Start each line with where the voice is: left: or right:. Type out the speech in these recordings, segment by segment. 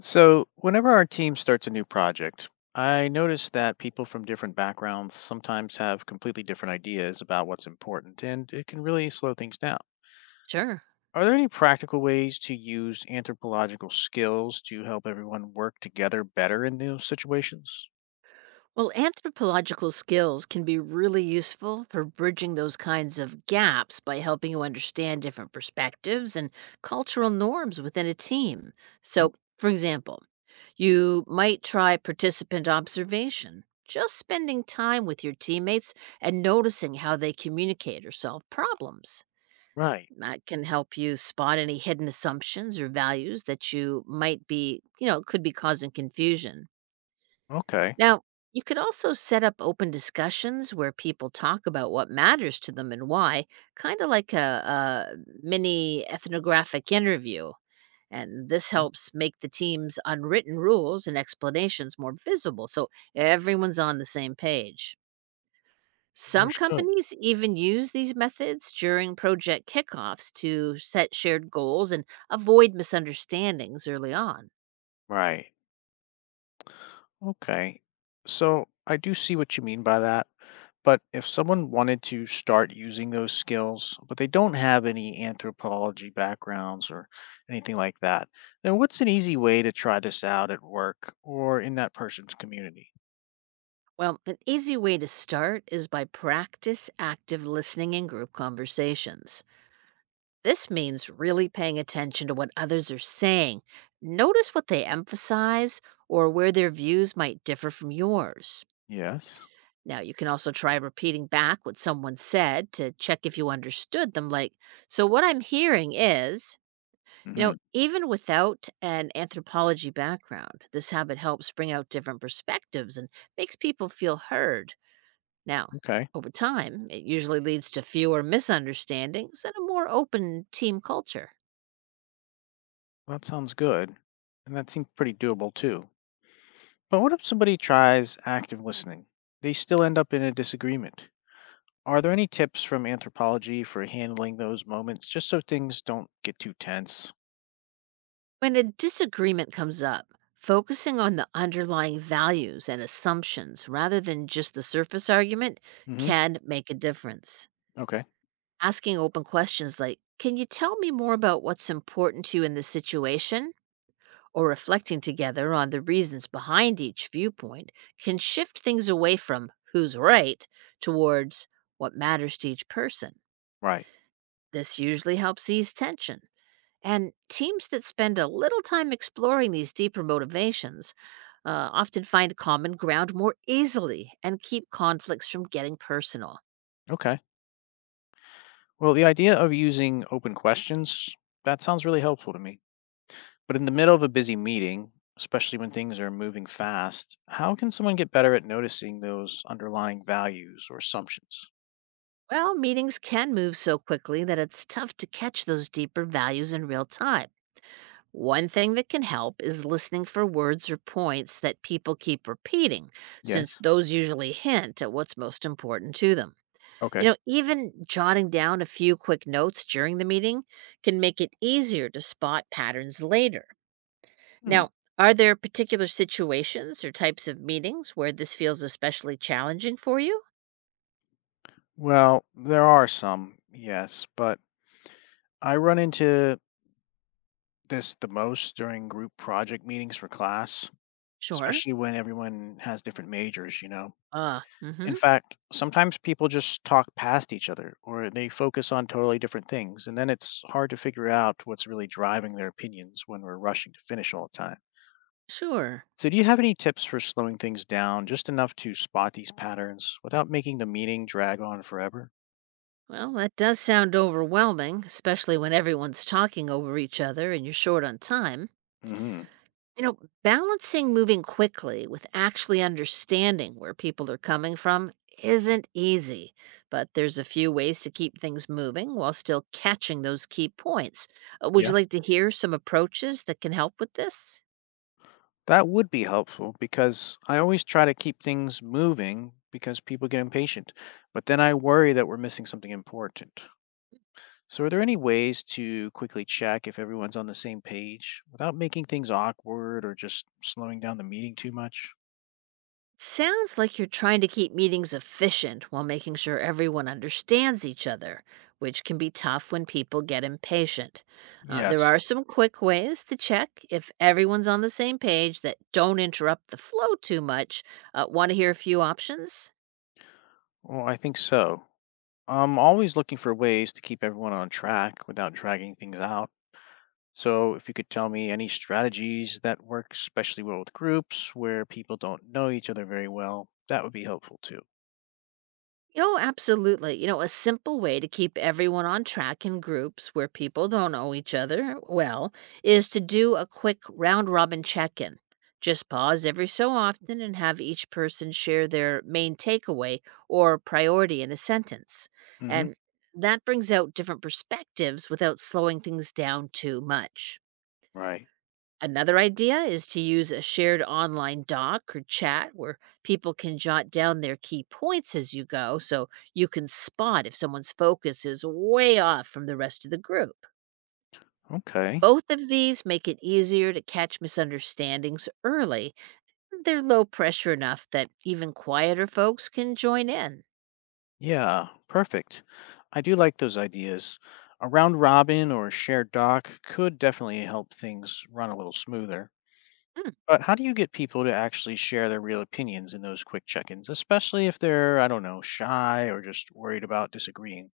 left: So, whenever our team starts a new project, I notice that people from different backgrounds sometimes have completely different ideas about what's important, and it can really slow things down.
right: Sure.
left: Are there any practical ways to use anthropological skills to help everyone work together better in those situations?
right: Well, anthropological skills can be really useful for bridging those kinds of gaps by helping you understand different perspectives and cultural norms within a team.
left: Mm.
right: So, for example, you might try participant observation, just spending time with your teammates and noticing how they communicate or solve problems.
left: Right.
right: That can help you spot any hidden assumptions or values that you could be causing confusion.
left: Okay.
right: Now, you could also set up open discussions where people talk about what matters to them and why, kind of like a mini ethnographic interview. And this
left: Mm.
right: helps make the team's unwritten rules and explanations more visible so everyone's on the same page. Some
left: Understood.
right: companies even use these methods during project kickoffs to set shared goals and avoid misunderstandings early on.
left: Right. Okay. So I do see what you mean by that. But if someone wanted to start using those skills, but they don't have any anthropology backgrounds or anything like that, then what's an easy way to try this out at work or in that person's community?
right: Well, an easy way to start is by practice active listening in group conversations. This means really paying attention to what others are saying. Notice what they emphasize or where their views might differ from yours.
left: Yes.
right: Now, you can also try repeating back what someone said to check if you understood them. Like, so what I'm hearing is,
left: Hmm.
right: even without an anthropology background, this habit helps bring out different perspectives and makes people feel heard. Now,
left: Okay.
right: over time, it usually leads to fewer misunderstandings and a more open team culture.
left: That sounds good. And that seems pretty doable too. But what if somebody tries active listening? They still end up in a disagreement. Are there any tips from anthropology for handling those moments just so things don't get too tense?
right: When a disagreement comes up, focusing on the underlying values and assumptions rather than just the surface argument
left: Hmm.
right: can make a difference.
left: Okay.
right: Asking open questions like, can you tell me more about what's important to you in this situation? Or reflecting together on the reasons behind each viewpoint can shift things away from who's right towards what matters to each person.
left: Right.
right: This usually helps ease tension. And teams that spend a little time exploring these deeper motivations often find common ground more easily and keep conflicts from getting personal.
left: Okay. Well, the idea of using open questions, that sounds really helpful to me. But in the middle of a busy meeting, especially when things are moving fast, how can someone get better at noticing those underlying values or assumptions?
right: Well, meetings can move so quickly that it's tough to catch those deeper values in real time. One thing that can help is listening for words or points that people keep repeating, since
left: Yes.
right: those usually hint at what's most important to them. You
left: Okay.
right: know, even jotting down a few quick notes during the meeting can make it easier to spot patterns later.
left: Hmm.
right: Now, are there particular situations or types of meetings where this feels especially challenging for you?
left: Well, there are some, yes, but I run into this the most during group project meetings for class.
right: Sure.
left: Especially when everyone has different majors, you know?
right: Mm-hmm.
left: In fact, sometimes people just talk past each other or they focus on totally different things, and then it's hard to figure out what's really driving their opinions when we're rushing to finish all the time.
right: Sure.
left: So, do you have any tips for slowing things down just enough to spot these patterns without making the meeting drag on forever?
right: Well, that does sound overwhelming, especially when everyone's talking over each other and you're short on time.
left: Hmm.
right: You know, balancing moving quickly with actually understanding where people are coming from isn't easy, but there's a few ways to keep things moving while still catching those key points. Would
left: Yeah,
right: you like to hear some approaches that can help with this?
left: that would be helpful because I always try to keep things moving because people get impatient, but then I worry that we're missing something important. So, are there any ways to quickly check if everyone's on the same page without making things awkward or just slowing down the meeting too much?
right: Sounds like you're trying to keep meetings efficient while making sure everyone understands each other, which can be tough when people get impatient. There
left: Yes.
right: are some quick ways to check if everyone's on the same page that don't interrupt the flow too much. Want to hear a few options?
left: Well, I think so. I'm always looking for ways to keep everyone on track without dragging things out. So, if you could tell me any strategies that work especially well with groups where people don't know each other very well, that would be helpful too.
right: Oh, absolutely. You know, a simple way to keep everyone on track in groups where people don't know each other well is to do a quick round robin check in. Just pause every so often and have each person share their main takeaway or priority in a sentence.
left: Hmm.
right: And that brings out different perspectives without slowing things down too much.
left: Right.
right: Another idea is to use a shared online doc or chat where people can jot down their key points as you go so you can spot if someone's focus is way off from the rest of the group.
left: Okay.
right: Both of these make it easier to catch misunderstandings early. They're low pressure enough that even quieter folks can join in.
left: Yeah, perfect. I do like those ideas. A round robin or a shared doc could definitely help things run a little smoother.
right: Hmm.
left: But how do you get people to actually share their real opinions in those quick check ins, especially if they're, I don't know, shy or just worried about disagreeing?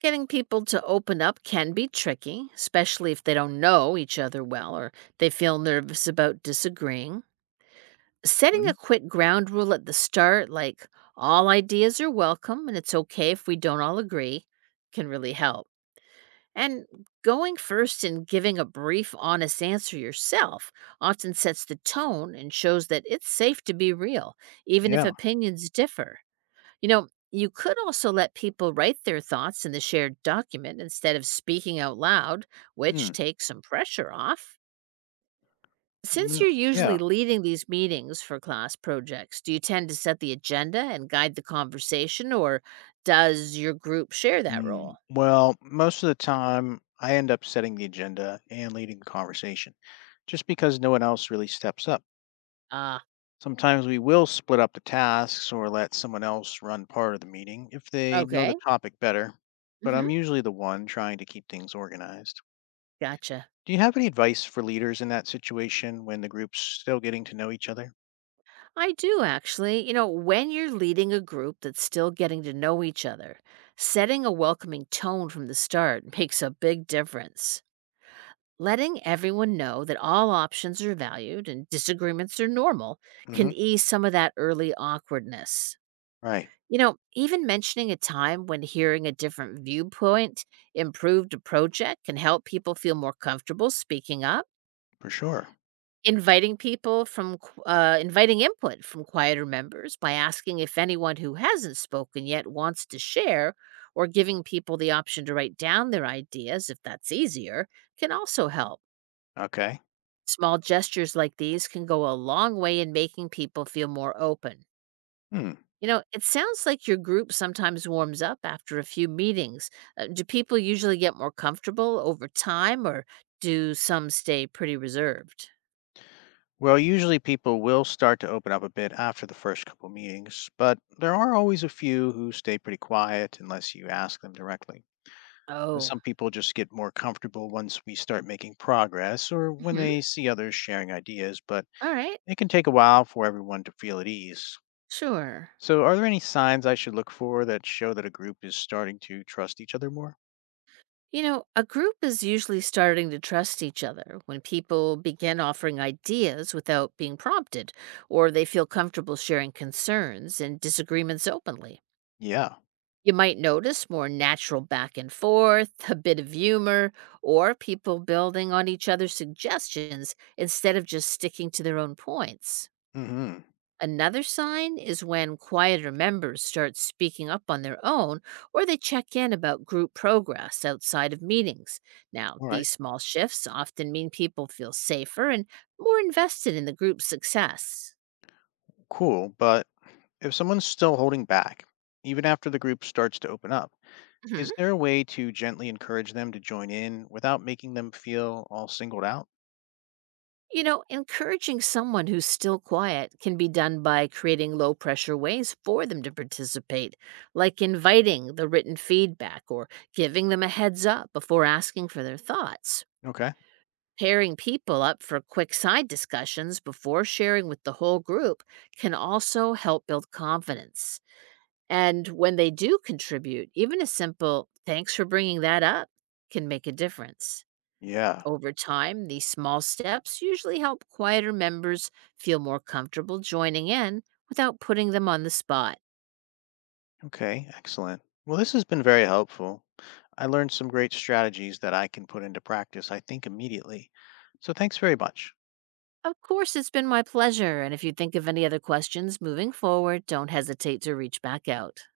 right: Getting people to open up can be tricky, especially if they don't know each other well or they feel nervous about disagreeing. Setting
left: Hmm?
right: a quick ground rule at the start, like all ideas are welcome and it's okay if we don't all agree, can really help. And going first and giving a brief, honest answer yourself often sets the tone and shows that it's safe to be real, even if
left: Yeah.
right: opinions differ. You know, you could also let people write their thoughts in the shared document instead of speaking out loud, which
left: Hmm.
right: takes some pressure off. Since
left: Yeah.
right: you're usually
left: Yeah.
right: leading these meetings for class projects, do you tend to set the agenda and guide the conversation, or does your group share that
left: Hmm.
right: role?
left: Well, most of the time, I end up setting the agenda and leading the conversation just because no one else really steps up.
right: Ah,
left: Sometimes we will split up the tasks or let someone else run part of the meeting if they know
right: okay.
left: the topic better, but
right: Hmm.
left: I'm usually the one trying to keep things organized.
right: Gotcha.
left: Do you have any advice for leaders in that situation when the group's still getting to know each other?
right: I do actually. You know, when you're leading a group that's still getting to know each other, setting a welcoming tone from the start makes a big difference. Letting everyone know that all options are valued and disagreements are normal can
left: Hmm.
right: ease some of that early awkwardness.
left: Right,
right: You know, even mentioning a time when hearing a different viewpoint improved a project can help people feel more comfortable speaking up.
left: for sure.
right: Inviting people from, inviting input from quieter members by asking if anyone who hasn't spoken yet wants to share, or giving people the option to write down their ideas if that's easier, can also help.
left: Okay.
right: Small gestures like these can go a long way in making people feel more open.
left: Hmm.
right: You know, it sounds like your group sometimes warms up after a few meetings. Do people usually get more comfortable over time or do some stay pretty reserved?
left: Well, usually people will start to open up a bit after the first couple meetings, but there are always a few who stay pretty quiet unless you ask them directly.
right: Oh.
left: Some people just get more comfortable once we start making progress or when
right: Hmm.
left: they see others sharing ideas, but
right: All right.
left: it can take a while for everyone to feel at ease.
right: Sure.
left: So, are there any signs I should look for that show that a group is starting to trust each other more?
right: You know, a group is usually starting to trust each other when people begin offering ideas without being prompted, or they feel comfortable sharing concerns and disagreements openly.
left: Yeah.
right: You might notice more natural back and forth, a bit of humor, or people building on each other's suggestions instead of just sticking to their own points.
left: Mm-hmm.
right: Another sign is when quieter members start speaking up on their own or they check in about group progress outside of meetings. Now,
left: All right.
right: these small shifts often mean people feel safer and more invested in the group's success.
left: Cool. But if someone's still holding back, even after the group starts to open up,
right: Mhm.
left: is there a way to gently encourage them to join in without making them feel all singled out?
right: You know, encouraging someone who's still quiet can be done by creating low pressure ways for them to participate, like inviting the written feedback or giving them a heads up before asking for their thoughts.
left: Okay.
right: Pairing people up for quick side discussions before sharing with the whole group can also help build confidence. And when they do contribute, even a simple thanks for bringing that up can make a difference.
left: Yeah.
right: Over time, these small steps usually help quieter members feel more comfortable joining in without putting them on the spot.
left: Okay, excellent. Well, this has been very helpful. I learned some great strategies that I can put into practice, I think, immediately. So thanks very much.
right: Of course, it's been my pleasure, and if you think of any other questions moving forward, don't hesitate to reach back out.